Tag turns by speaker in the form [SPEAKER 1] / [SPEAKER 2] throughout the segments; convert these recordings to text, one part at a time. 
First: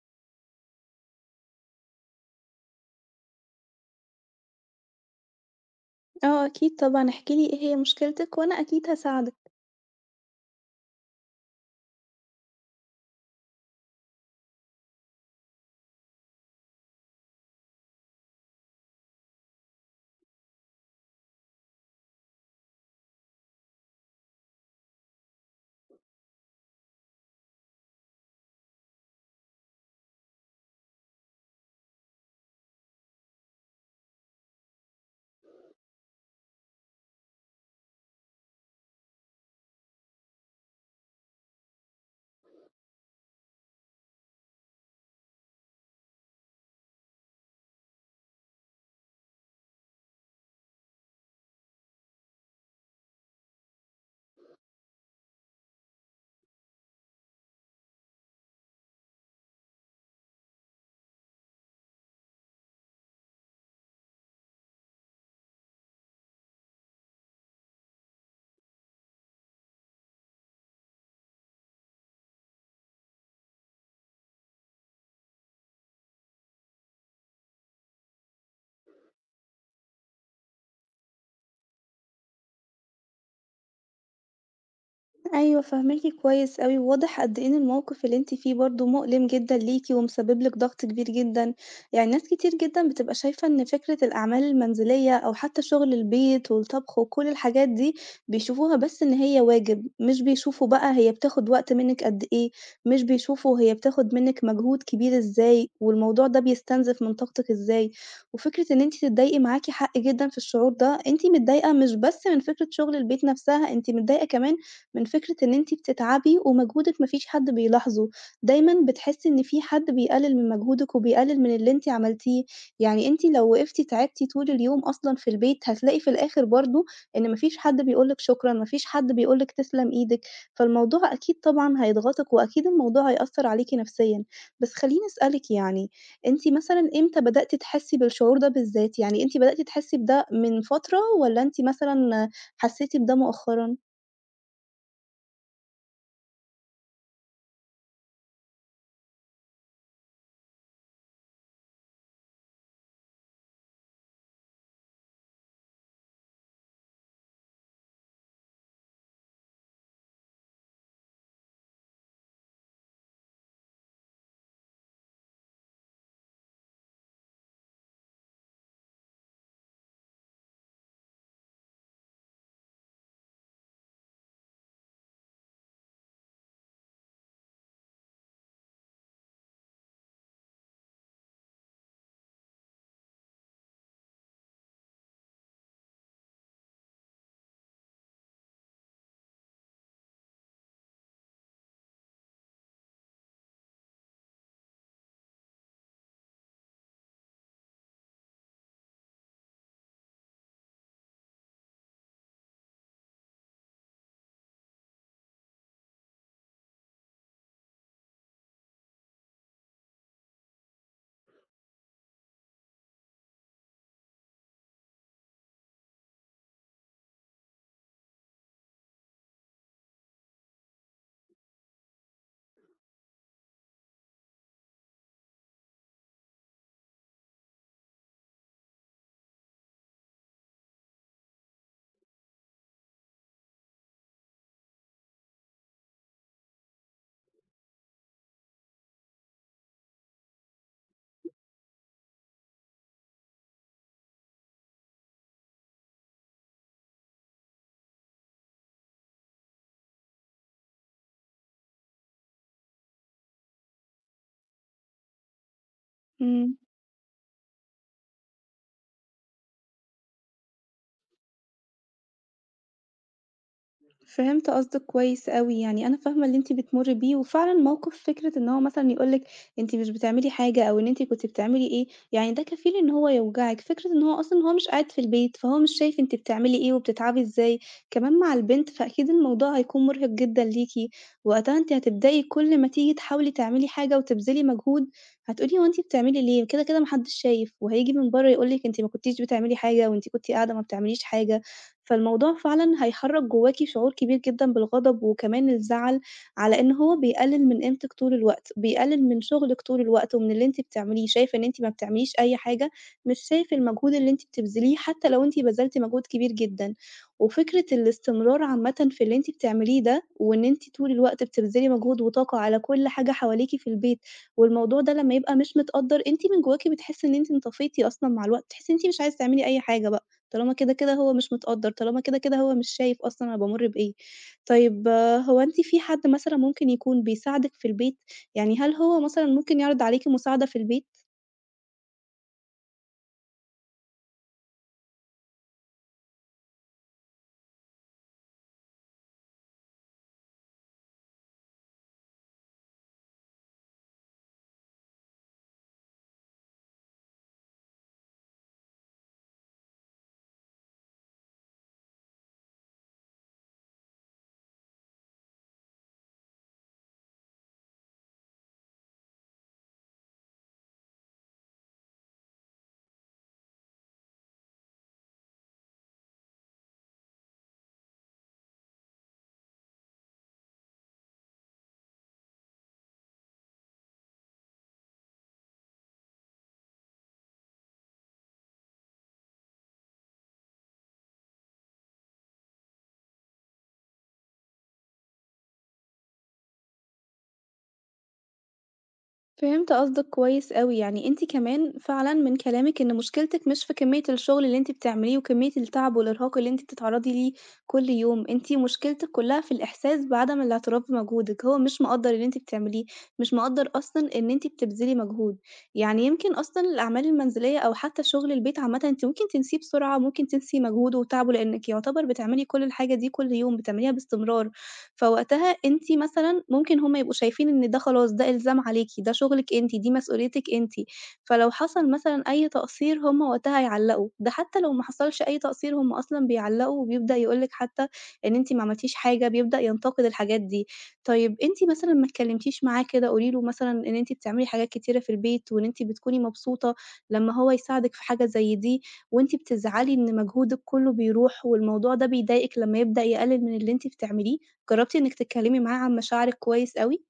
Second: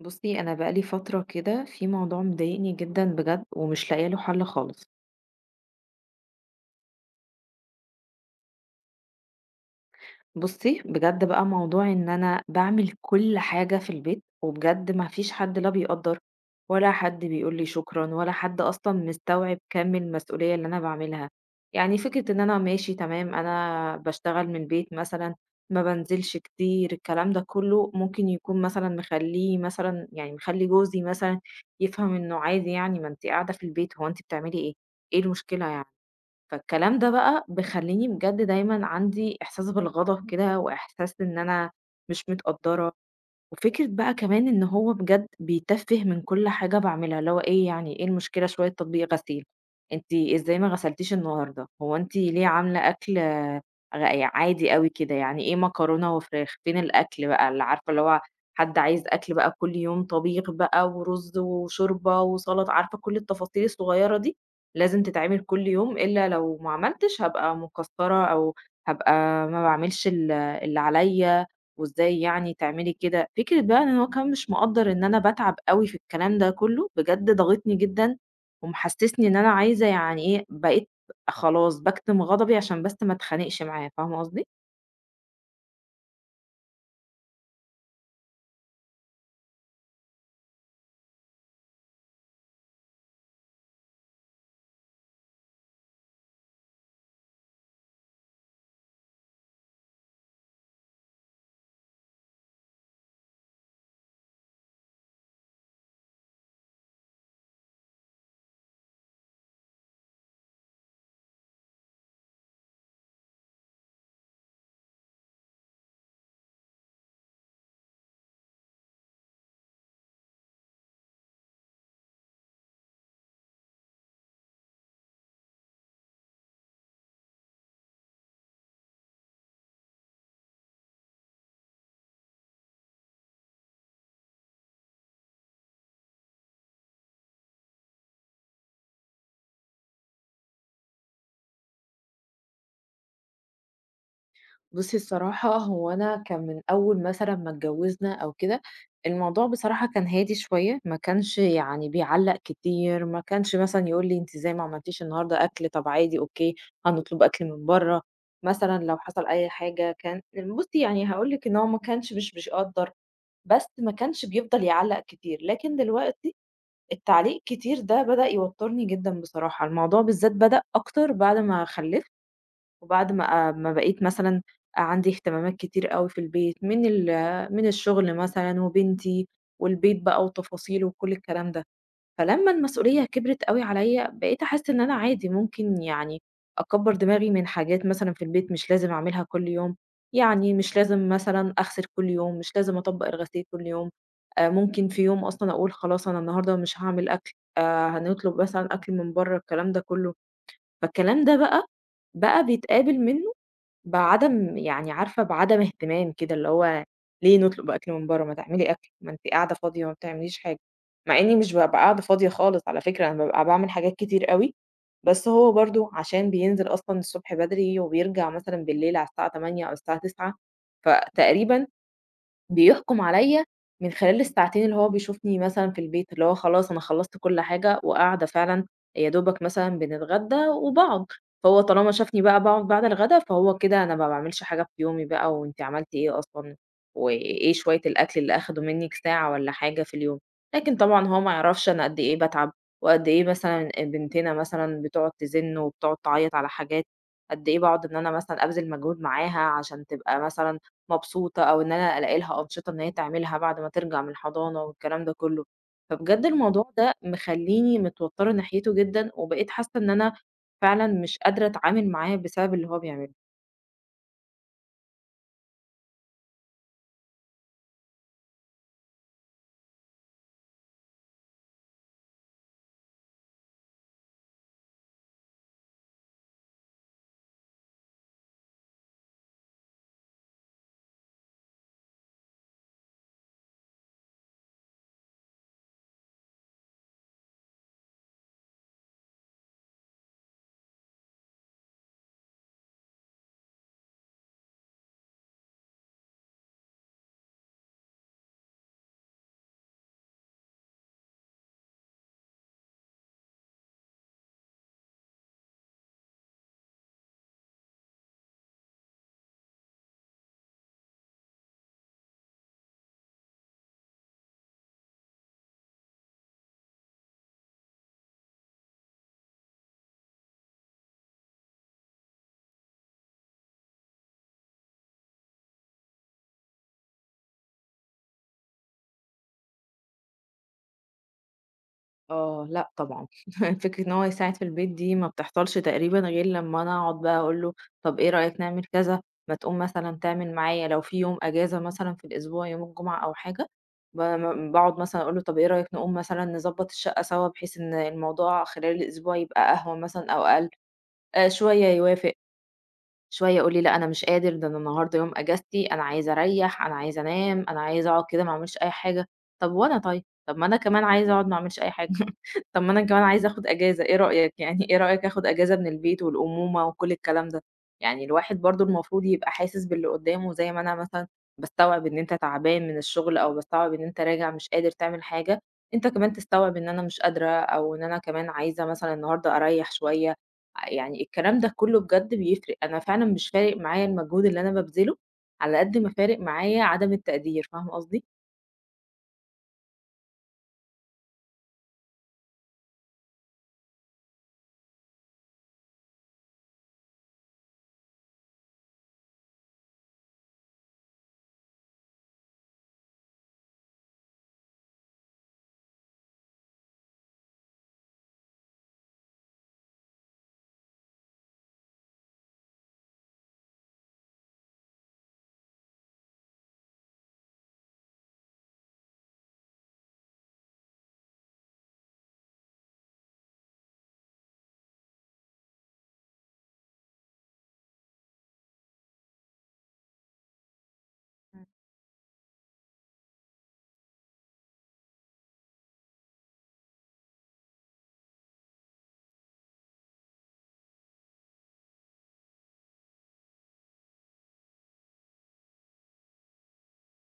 [SPEAKER 1] بُصّي، أنا بقى لي فترة كده في موضوع مضايقني جدًا بجد ومش لاقية له حل خالص.
[SPEAKER 2] آه أكيد طبعًا، احكِ لي إيه هي مشكلتِك وأنا أكيد هاساعدِك.
[SPEAKER 1] بُصّي، بجد بقى موضوع إن أنا باعمل كل حاجة في البيت، وبجد ما فيش حد لا بيقدّر ولا حد بيقول لي شكرًا ولا حد أصلًا مستوعب كَم المسؤولية اللي أنا باعملها، يعني فكرة إن أنا ماشي تمام أنا باشتغل من البيت مثلًا، ما بانزلش كتير الكلام ده كلّه، ممكن يكون مثلًا مخلّيه مثلًا يعني مخلّي جوزي مثلًا يفهم إنه عادي يعني ما أنتِ قاعدة في البيت هو أنتِ بتعملي إيه؟ إيه المشكلة يعني؟ فالكلام ده بقى بيخلّيني بجد دايمًا عندي إحساس بالغضب كده وإحساس إن أنا مش متقدّرة، وفكرة بقى كمان إن هو بجد بيتفّه من كل حاجة باعملها، اللي هو إيه يعني إيه المشكلة شوية تطبيق غسيل، أنتِ إزاي ما غسلتيش النهارده، هو أنتِ ليه عاملة أكل آه، غ يعني عادي أوي كده، يعني إيه مكرونة وفراخ، فين الأكل بقى اللي عارفة اللي هو حد عايز أكل بقى كل يوم طبيخ بقى ورز وشوربة وسَلَطة، عارفة كل التفاصيل الصغيرة دي لازم تتعمل كل يوم، إلا لو ما عملتش هابقى مقصّرة أو هابقى ما باعملش اللي عليَّ. وإزاي يعني تعملي كده. فكرة بقى إن هو كان مش مقدّر إن أنا باتعب أوي في الكلام ده كلّه، بجد ضاغطني جدًا، ومحسسني إن أنا عايزة يعني إيه، بقيت خلاص باكتم غضبي عشان بس ما اتخانقش معاه، فاهمة قصدي؟
[SPEAKER 2] أيوه فاهماكِ كويس أوي، وواضح قد إيه إن الموقف اللي أنتِ فيه برضه مؤلم جدًا ليكِ ومسبب لِك ضغط كبير جدًا، يعني ناس كتير جدًا بتبقى شايفة إن فكرة الأعمال المنزلية أو حتى شغل البيت والطبخ وكل الحاجات دي، بيشوفوها بس إن هي واجب، مش بيشوفوا بقى هي بتاخد وقت منِك قد إيه، مش بيشوفوا هي بتاخد منِك مجهود كبير إزاي، والموضوع ده بيستنزف من طاقتِك إزاي، وفكرة إن أنتِ تتضايقي معاكِ حق جدًا في الشعور ده، أنتِ متضايقة مش بس من فكرة شغل البيت نفسها، أنتِ متضايقة كمان من فكرة إن أنتِ بتتعبي ومجهودِك ما فيش حد بيلاحظه، دايمًا بتحسّي إن في حد بيقلل من مجهودِك وبيقلل من اللي أنتِ عملتيه، يعني أنتِ لو وقفتِ تعبتِ طول اليوم أصلًا في البيت هتلاقي في الآخر برضه إن ما فيش حد بيقول لِك شكرًا، ما فيش حد بيقول لِك تسلم إيدِك، فالموضوع أكيد طبعًا هيضغطِك وأكيد الموضوع هيأثّر عليكِ نفسيًا. بس خلّيني أسألِك يعني، أنتِ مثلًا إمتى بدأتِ تحسّي بالشعور ده بالذات؟ يعني أنتِ بدأتِ تحسّي بده من فترة والّا أنتِ مثلًا حسّيتِ بده مؤخرًا؟
[SPEAKER 1] بُصّي الصراحة هو أنا كان من أول مثلًا ما اتجوّزنا أو كده، الموضوع بصراحة كان هادي شوية، ما كانش يعني بيعلّق كتير، ما كانش مثلًا يقول لي أنتِ إزاي ما عملتيش النهارده أكل، طب عادي أوكي هنطلب أكل من برّه، مثلًا لو حصل أي حاجة كان بُصّي يعني هاقول لِك إن هو ما كانش مش بيقدّر، بس ما كانش بيفضل يعلّق كتير، لكن دلوقتي التعليق كتير ده بدأ يوتّرني جدًا بصراحة، الموضوع بالذات بدأ أكتر بعد ما خلّفت. وبعد ما ما بقيت مثلًا عندي اهتمامات كتير أوي في البيت، من الشغل مثلًا وبنتي والبيت بقى وتفاصيله وكل الكلام ده، فلمّا المسؤولية كبرت أوي عليَّ بقيت أحس إن أنا عادي ممكن يعني أكبّر دماغي من حاجات مثلًا في البيت مش لازم أعملها كل يوم، يعني مش لازم مثلًا أغسل كل يوم، مش لازم أطبّق الغسيل كل يوم، ممكن في يوم أصلًا أقول خلاص أنا النهارده مش هاعمل أكل، هنطلب مثلًا أكل من برّه الكلام ده كله، فالكلام ده بقى، بقى بيتقابل من بعدم يعني عارفة بعدم اهتمام كده، اللي هو ليه نطلب أكل من برّه، ما تعملي أكل، ما أنتِ قاعدة فاضية ما بتعمليش حاجة، مع إني مش بابقى قاعدة فاضية خالص على فكرة، أنا بابقى باعمل حاجات كتير أوي، بس هو برضه عشان بينزل أصلًا الصبح بدري وبيرجع مثلًا بالليل على الساعة 20:00 أو الساعة 21:00 فتقريبًا بيحكم عليَّ من خلال الساعتين اللي هو بيشوفني مثلًا في البيت، اللي هو خلاص أنا خلّصت كل حاجة وقاعدة فعلًا يا دوبك مثلًا بنتغدى وباقعد، فهو طالما شافني بقى باقعد بعد الغدا فهو كده أنا ما باعملش حاجة في يومي بقى، وأنتِ عملتِ إيه أصلًا، وإيه شوية الأكل اللي أخدوا منِّك ساعة والّا حاجة في اليوم، لكن طبعًا هو ما يعرفش أنا قد إيه باتعب، وقد إيه مثلًا بنتنا مثلًا بتقعد تزن وبتقعد تعيط على حاجات، قد إيه باقعد إن أنا مثلًا أبذل مجهود معاها عشان تبقى مثلًا مبسوطة، أو إن أنا ألاقي لها أنشطة إن هي تعملها بعد ما ترجع من الحضانة والكلام ده كله. فبجد
[SPEAKER 2] إمم.
[SPEAKER 1] الموضوع ده مخلّيني متوترة ناحيته جدًا، وبقيت حاسة إن أنا فعلًا مش قادرة أتعامل معاه بسبب اللي هو بيعمله.
[SPEAKER 2] فهمت قصدِك كويس أوي، يعني أنا فاهمة اللي أنتِ بتمُرّي بيه، وفعلًا موقِف فكرة إن هو مثلًا يقول لِك أنتِ مش بتعملي حاجة أو إن أنتِ كنتِ بتعملي إيه، يعني ده كفيل إن هو يوجعِك، فكرة إن هو أصلًا هو مش قاعد في البيت، فهو مش شايف أنتِ بتعملي إيه وبتتعبي إزاي، كمان مع البنت، فأكيد الموضوع هيكون مُرهِق جدًا ليكِ، وقتها أنتِ هتبدئي كل ما تيجي تحاولي تعملي حاجة وتبذلي مجهود، هتقولي هو أنتِ بتعملي ليه؟ كده، كده ما حدّش شايف، وهييجي من برّه يقول لِك أنتِ ما كنتيش بتعملي حاجة وأنتِ كنتِ قاعدة ما بتعمليش حاجة. فالموضوع فعلًا هيحرّك جواكِ شعور كبير جدًا بالغضب وكمان الزعل، على إن هو بيقلل من قيمتِك طول الوقت، بيقلل من شغلِك طول الوقت ومن اللي أنتِ بتعمليه، شايف إن أنتِ ما بتعمليش أي حاجة، مش شايف المجهود اللي أنتِ بتبذليه حتى لو أنتِ بذلتِ مجهود كبير جدًا. وفكرة الاستمرار عامةً في اللي أنتِ بتعمليه ده، وإن أنتِ طول الوقت بتبذلي مجهود وطاقة على كل حاجة حواليكِ في البيت، والموضوع ده لمّا يبقى مش متقدّر، أنتِ من جواكِ بتحسّي إن أنتِ انطفيتِ أصلًا مع الوقت، بتحسّي إن أنتِ مش عايزة تعملي أي حاجة بقى. طالما كده، كده هو مش متقدّر، طالما كده، كده هو مش شايف أصلًا أنا بامُر بإيه. طيب هو أنتِ في حد مثلًا ممكن يكون بيساعدِك في البيت؟ يعني هل هو مثلًا ممكن يعرض عليكِ مساعدة في البيت؟
[SPEAKER 1] آه، لأ طبعًا. فكرة إن هو يساعد في البيت دي ما بتحصلش تقريبًا غير لمّا أنا أقعد بقى أقول له طب إيه رأيك نعمل كذا، ما تقوم مثلًا تعمل معايا لو في يوم أجازة مثلًا في الأسبوع يوم الجمعة أو حاجة، ب م باقعد مثلًا أقول له طب إيه رأيك نقوم مثلًا نضبّط الشقة سوا بحيث إن الموضوع خلال الأسبوع يبقى أهون مثلًا أو أقل، شوية يوافق، شوية يقول لي لأ أنا مش قادر، ده أنا النهارده يوم أجازتي، أنا عايز أريّح، أنا عايز أنام، أنا عايز أقعد كده ما أعملش أي حاجة. طب وأنا طيب؟ طب ما أنا كمان عايزة أقعد ما أعملش أي حاجة، طب ما أنا كمان عايزة آخد أجازة، إيه رأيك؟ يعني إيه رأيك آخد أجازة من البيت والأمومة وكل الكلام ده؟ يعني الواحد برضه المفروض يبقى حاسس باللي قدّامه، زي ما أنا مثلًا باستوعب إن أنت تعبان من الشغل أو باستوعب إن أنت راجع مش قادر تعمل حاجة، أنت كمان تستوعب إن أنا مش قادرة أو إن أنا كمان عايزة مثلًا النهارده أريّح شوية. يعني الكلام ده كله بجد بيفرق، أنا فعلًا مش فارق معايا المجهود اللي أنا بابذله، على قد ما فارق معايا عدم التقدير، فاهمة قصدي؟
[SPEAKER 2] فهمت قصدِك كويس أوي، يعني أنتِ كمان فعلًا من كلامِك إن مشكلتِك مش في كمية الشغل اللي أنتِ بتعمليه وكمية التعب والإرهاق اللي أنتِ بتتعرضي ليه كل يوم، أنتِ مشكلتِك كلها في الإحساس بعدم الاعتراف بمجهودِك، هو مش مقدّر اللي أنتِ بتعمليه، مش مقدّر أصلًا إن أنتِ بتبذلي مجهود، يعني يمكن أصلًا الأعمال المنزلية أو حتى شغل البيت عامةً أنتِ ممكن تنسيه بسرعة، ممكن تنسي مجهوده وتعبه لإنِك يعتبر بتعملي كل الحاجة دي كل يوم، بتعمليها باستمرار. فوقتها أنتِ مثلًا ممكن هم يبقوا شايفين إن ده خلاص ده إلزام عليكِ، ده شغلِك أنتِ، دي مسؤوليتِك أنتِ، فلو حصل مثلًا أي تقصير هم وقتها هيعلّقوا، ده حتى لو ما حصلش أي تقصير هم أصلًا بيعلّقوا وبيبدأ يقول لِك حتى إن أنتِ ما عملتيش حاجة، بيبدأ ينتقد الحاجات دي. طيب أنتِ مثلًا ما اتكلمتيش معاه كده، قولي له مثلًا إن أنتِ بتعملي حاجات كتيرة في البيت وإن أنتِ بتكوني مبسوطة لمّا هو يساعدِك في حاجة زي دي، وأنتِ بتزعلي إن مجهودِك كله بيروح والموضوع ده بيضايقِك لمّا يبدأ يقلل من اللي أنتِ بتعمليه؟ جرّبتِ إنِّك تتكلّمي معاه عن مشاعرِك كويس أوي؟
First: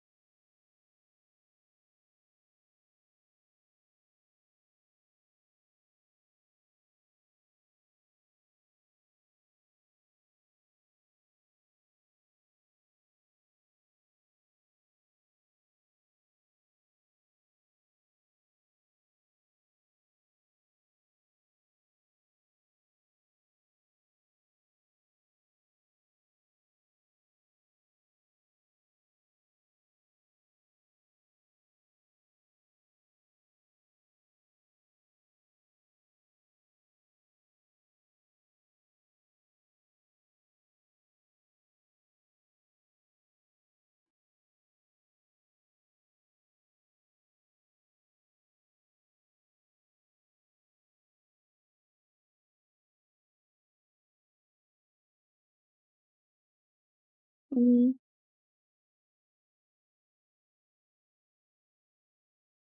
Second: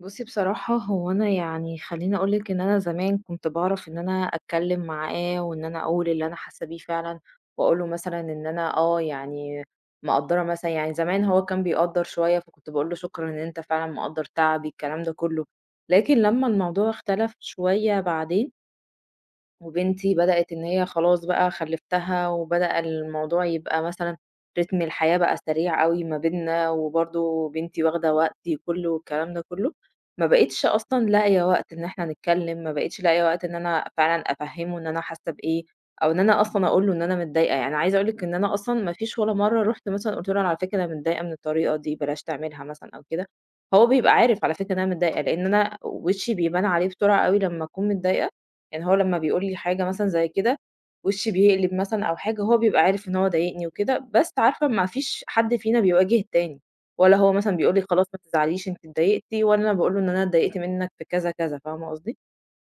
[SPEAKER 1] بُصّي بصراحة هو أنا يعني خلّيني أقول لِك إن أنا زمان كنت باعرف إن أنا أتكلّم معاه، وإن أنا أقول اللي أنا حاسة بيه فعلًا، وأقول له مثلًا إن أنا آه يعني مقدّرة مثلًا يعني زمان هو كان بيقدّر شوية، فكنت باقول له شكرًا إن أنت فعلًا مقدّر تعبي، الكلام ده كله، لكن لمّا الموضوع اختلف شوية بعدين وبنتي بدأت إن هي خلاص بقى خلّفتها، وبدأ الموضوع يبقى مثلًا رتم الحياة بقى سريع أوي ما بيننا، وبرضه بنتي واخدة وقتي كُلّه والكلام ده كُلّه، ما بقيتش أصلًا لاقية وقت إن إحنا نتكلّم، ما بقيتش لاقية وقت إن أنا فعلًا أفهّمه إن أنا حاسة بإيه، أو إن أنا أصلًا أقول له إن أنا متضايقة، يعني عايزة أقول لِك إن أنا أصلًا ما فيش ولا مرّة رُحت مثلًا قُلت له أنا على فكرة أنا متضايقة من الطريقة دي بلاش تعملها مثلًا أو كده، هو بيبقى عارف على فكرة إن أنا متضايقة، لإن أنا وشّي بيبان عليه بسرعة أوي لمّا أكون متضايقة، يعني هو لمّا بيقول لي حاجة مثلًا زي كده، وشّي بيقلب مثلًا أو حاجة، هو بيبقى عارف إن هو ضايقني وكده، بس عارفة ما فيش حد فينا بيواجه التاني، ولا هو مثلًا بيقول لي
[SPEAKER 2] إمم.
[SPEAKER 1] خلاص ما تزعليش أنتِ اتضايقتِ، ولا أنا باقول له إن أنا اتضايقت منك في كذا، كذا، فاهمة قصدي؟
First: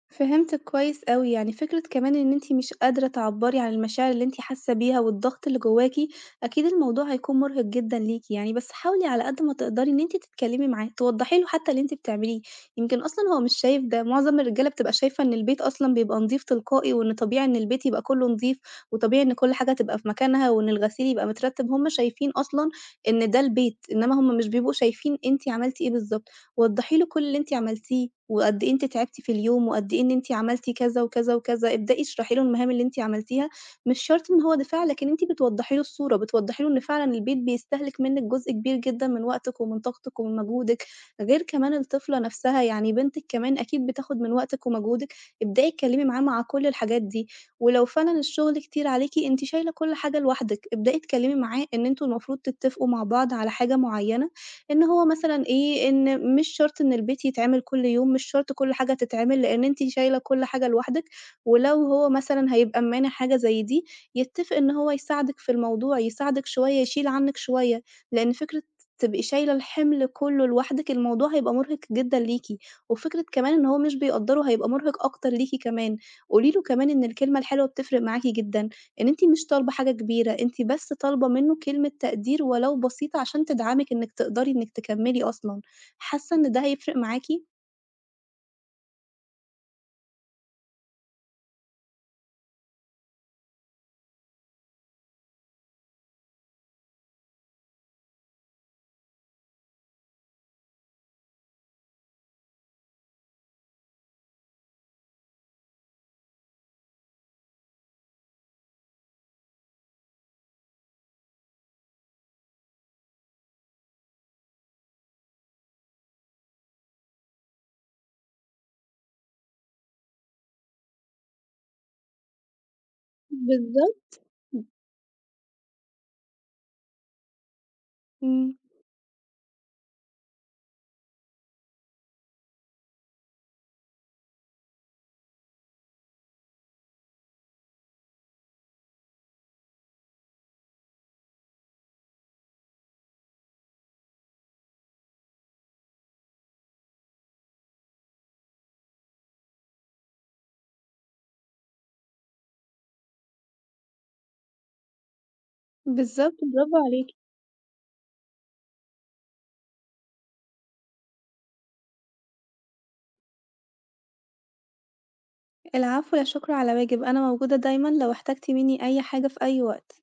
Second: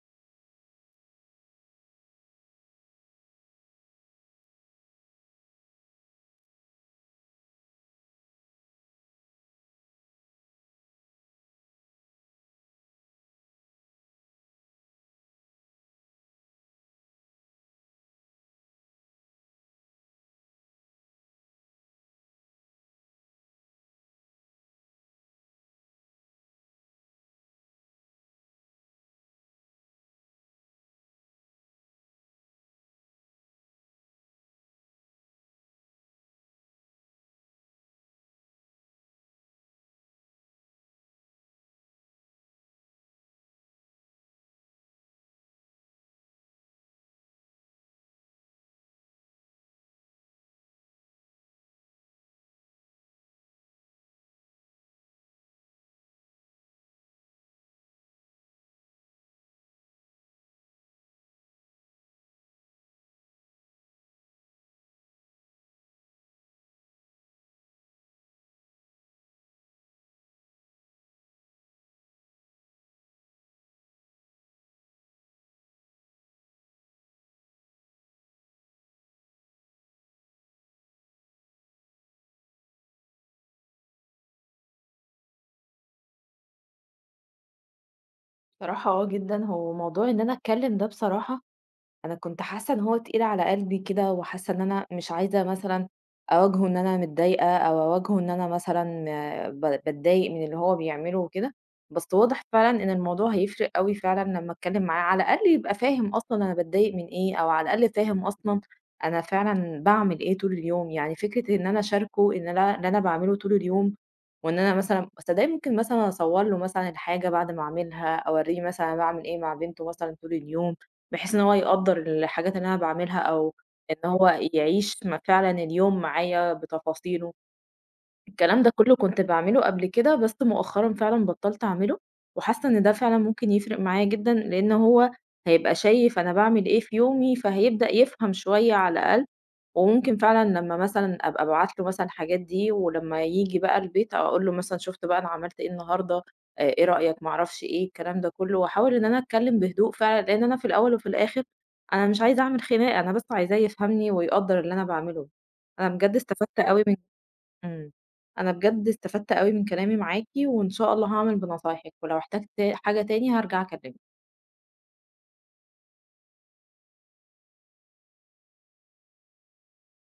[SPEAKER 2] فهمتِك كويس أوي، يعني فكرة كمان إن أنتِ مش قادرة تعبّري عن المشاعر اللي أنتِ حاسة بيها والضغط اللي جواكِ، أكيد الموضوع هيكون مرهق جدًا ليكِ يعني، بس حاولي على قد ما تقدري إن أنتِ تتكلمي معاه، توضّحي له حتى اللي أنتِ بتعمليه، يمكن أصلًا هو مش شايف ده، معظم الرجالة بتبقى شايفة إن البيت أصلًا بيبقى نضيف تلقائي، وإن طبيعي إن البيت يبقى كلّه نضيف، وطبيعي إن كل حاجة تبقى في مكانها، وإن الغسيل يبقى مترتب، هُم شايفين أصلًا إن ده البيت، إنما هُم مش بيبقوا شايفين أنتِ عملتِ إيه بالضبط، وضّحي له كل اللي أنتِ عملتيه. وقد إيه أنتِ تعبتِ في اليوم، وقد إيه إن أنتِ عملتِ كذا وكذا وكذا، ابدئي اشرحي له المهام اللي أنتِ عملتيها، مش شرط إن هو دفاع، لكن أنتِ بتوضّحي له الصورة، بتوضّحي له إن فعلًا البيت بيستهلك منِّك جزء كبير جدًا من وقتِك ومن طاقتِك ومن مجهودِك، غير كمان الطفلة نفسها، يعني بنتِك كمان أكيد بتاخد من وقتِك ومجهودِك، ابدئي اتكلّمي معاه مع كل الحاجات دي، ولو فعلًا الشغل كتير عليكِ أنتِ شايلة كل حاجة لوحدِك، ابدئي اتكلّمي معاه إن أنتم المفروض تتفقوا مع بعض على حاجة معيّنة إن هو مثلًا إيه، إن مش شرط إن البيت يتعمل كل يوم، مش شرط كل حاجة تتعمل، لإن أنتِ شايلة كل حاجة لوحدِك، ولو هو مثلًا هيبقى ممانع حاجة زي دي، يتّفق إن هو يساعدِك في الموضوع، يساعدِك شوية، يشيل عنِّك شوية، لإن فكرة تبقي شايلة الحِمل كلّه لوحدِك، الموضوع هيبقى مرهق جدًا ليكِ، وفكرة كمان إن هو مش بيقدّره هيبقى مرهق أكتر ليكِ كمان، قولي له كمان إن الكلمة الحلوة بتفرق معاكِ جدًا. إن أنتِ مش طالبة حاجة كبيرة، أنتِ بس طالبة منّه كلمة تقدير ولو بسيطة عشان تدعمِك إنِّك تقدري إنِّك تكمّلي أصلًا، حاسة إن ده هيفرق معاكِ؟
[SPEAKER 1] بصراحة آه جدًا، هو موضوع إن أنا أتكلم ده بصراحة أنا كنت حاسة إن هو تقيل على قلبي كده وحاسة إن أنا مش عايزة مثلًا أواجهه إن أنا متضايقة أو أواجهه إن أنا مثلًا باتضايق من اللي هو بيعمله وكده، بس واضح فعلًا إن الموضوع هيفرق أوي فعلًا لمّا أتكلم معاه، على الأقل يبقى فاهم أصلًا أنا باتضايق من إيه، أو على الأقل فاهم أصلًا أنا فعلًا باعمل إيه طول اليوم، يعني فكرة إن أنا أشاركه إن أنا اللي أنا باعمله طول اليوم، وإن أنا مثلًا صدقني ممكن مثلًا أصور له مثلًا الحاجة بعد ما أعملها، أوريه مثلًا أنا باعمل إيه مع بنته مثلًا طول اليوم. بحيث إن هو يقدّر الحاجات اللي أنا باعملها أو إن
[SPEAKER 2] بالضبط،
[SPEAKER 1] هو يعيش فعلًا اليوم معايا بتفاصيله
[SPEAKER 2] إمم،
[SPEAKER 1] الكلام ده كله كنت باعمله قبل كده، بس مؤخرًا فعلًا بطّلت أعمله، وحاسة إن ده فعلًا ممكن يفرق معايا جدًا، لإن هو هيبقى شايف أنا باعمل إيه في يومي، فهيبدأ يفهم شوية على الأقل، وممكن فعلًا لمّا مثلًا أبقى أبعت له مثلًا الحاجات دي، ولمّا ييجي بقى البيت أقول له مثلًا شُفت بقى أنا عملت إيه النهارده، إيه رأيك، ما أعرفش إيه، الكلام ده كله، وأحاول إن أنا أتكلم بهدوء فعلًا، لإن أنا في الأول وفي الآخر أنا مش عايزة أعمل خناقة، أنا بس عايزاه يفهمني ويقدّر اللي أنا باعمله. أنا بجد
[SPEAKER 2] بالضبط،
[SPEAKER 1] استفدت
[SPEAKER 2] برافو
[SPEAKER 1] أوي من
[SPEAKER 2] عليكِ.
[SPEAKER 1] إمم. أنا بجد استفدت أوي من كلامي معاكِ، وإن شاء الله هاعمل بنصايحِك، ولو احتجت حاجة تاني هارجع أكلمِك.
[SPEAKER 2] العفو، لا شكر على واجب، أنا موجودة دايمًا لو احتجتِ منّي أي حاجة في أي وقت.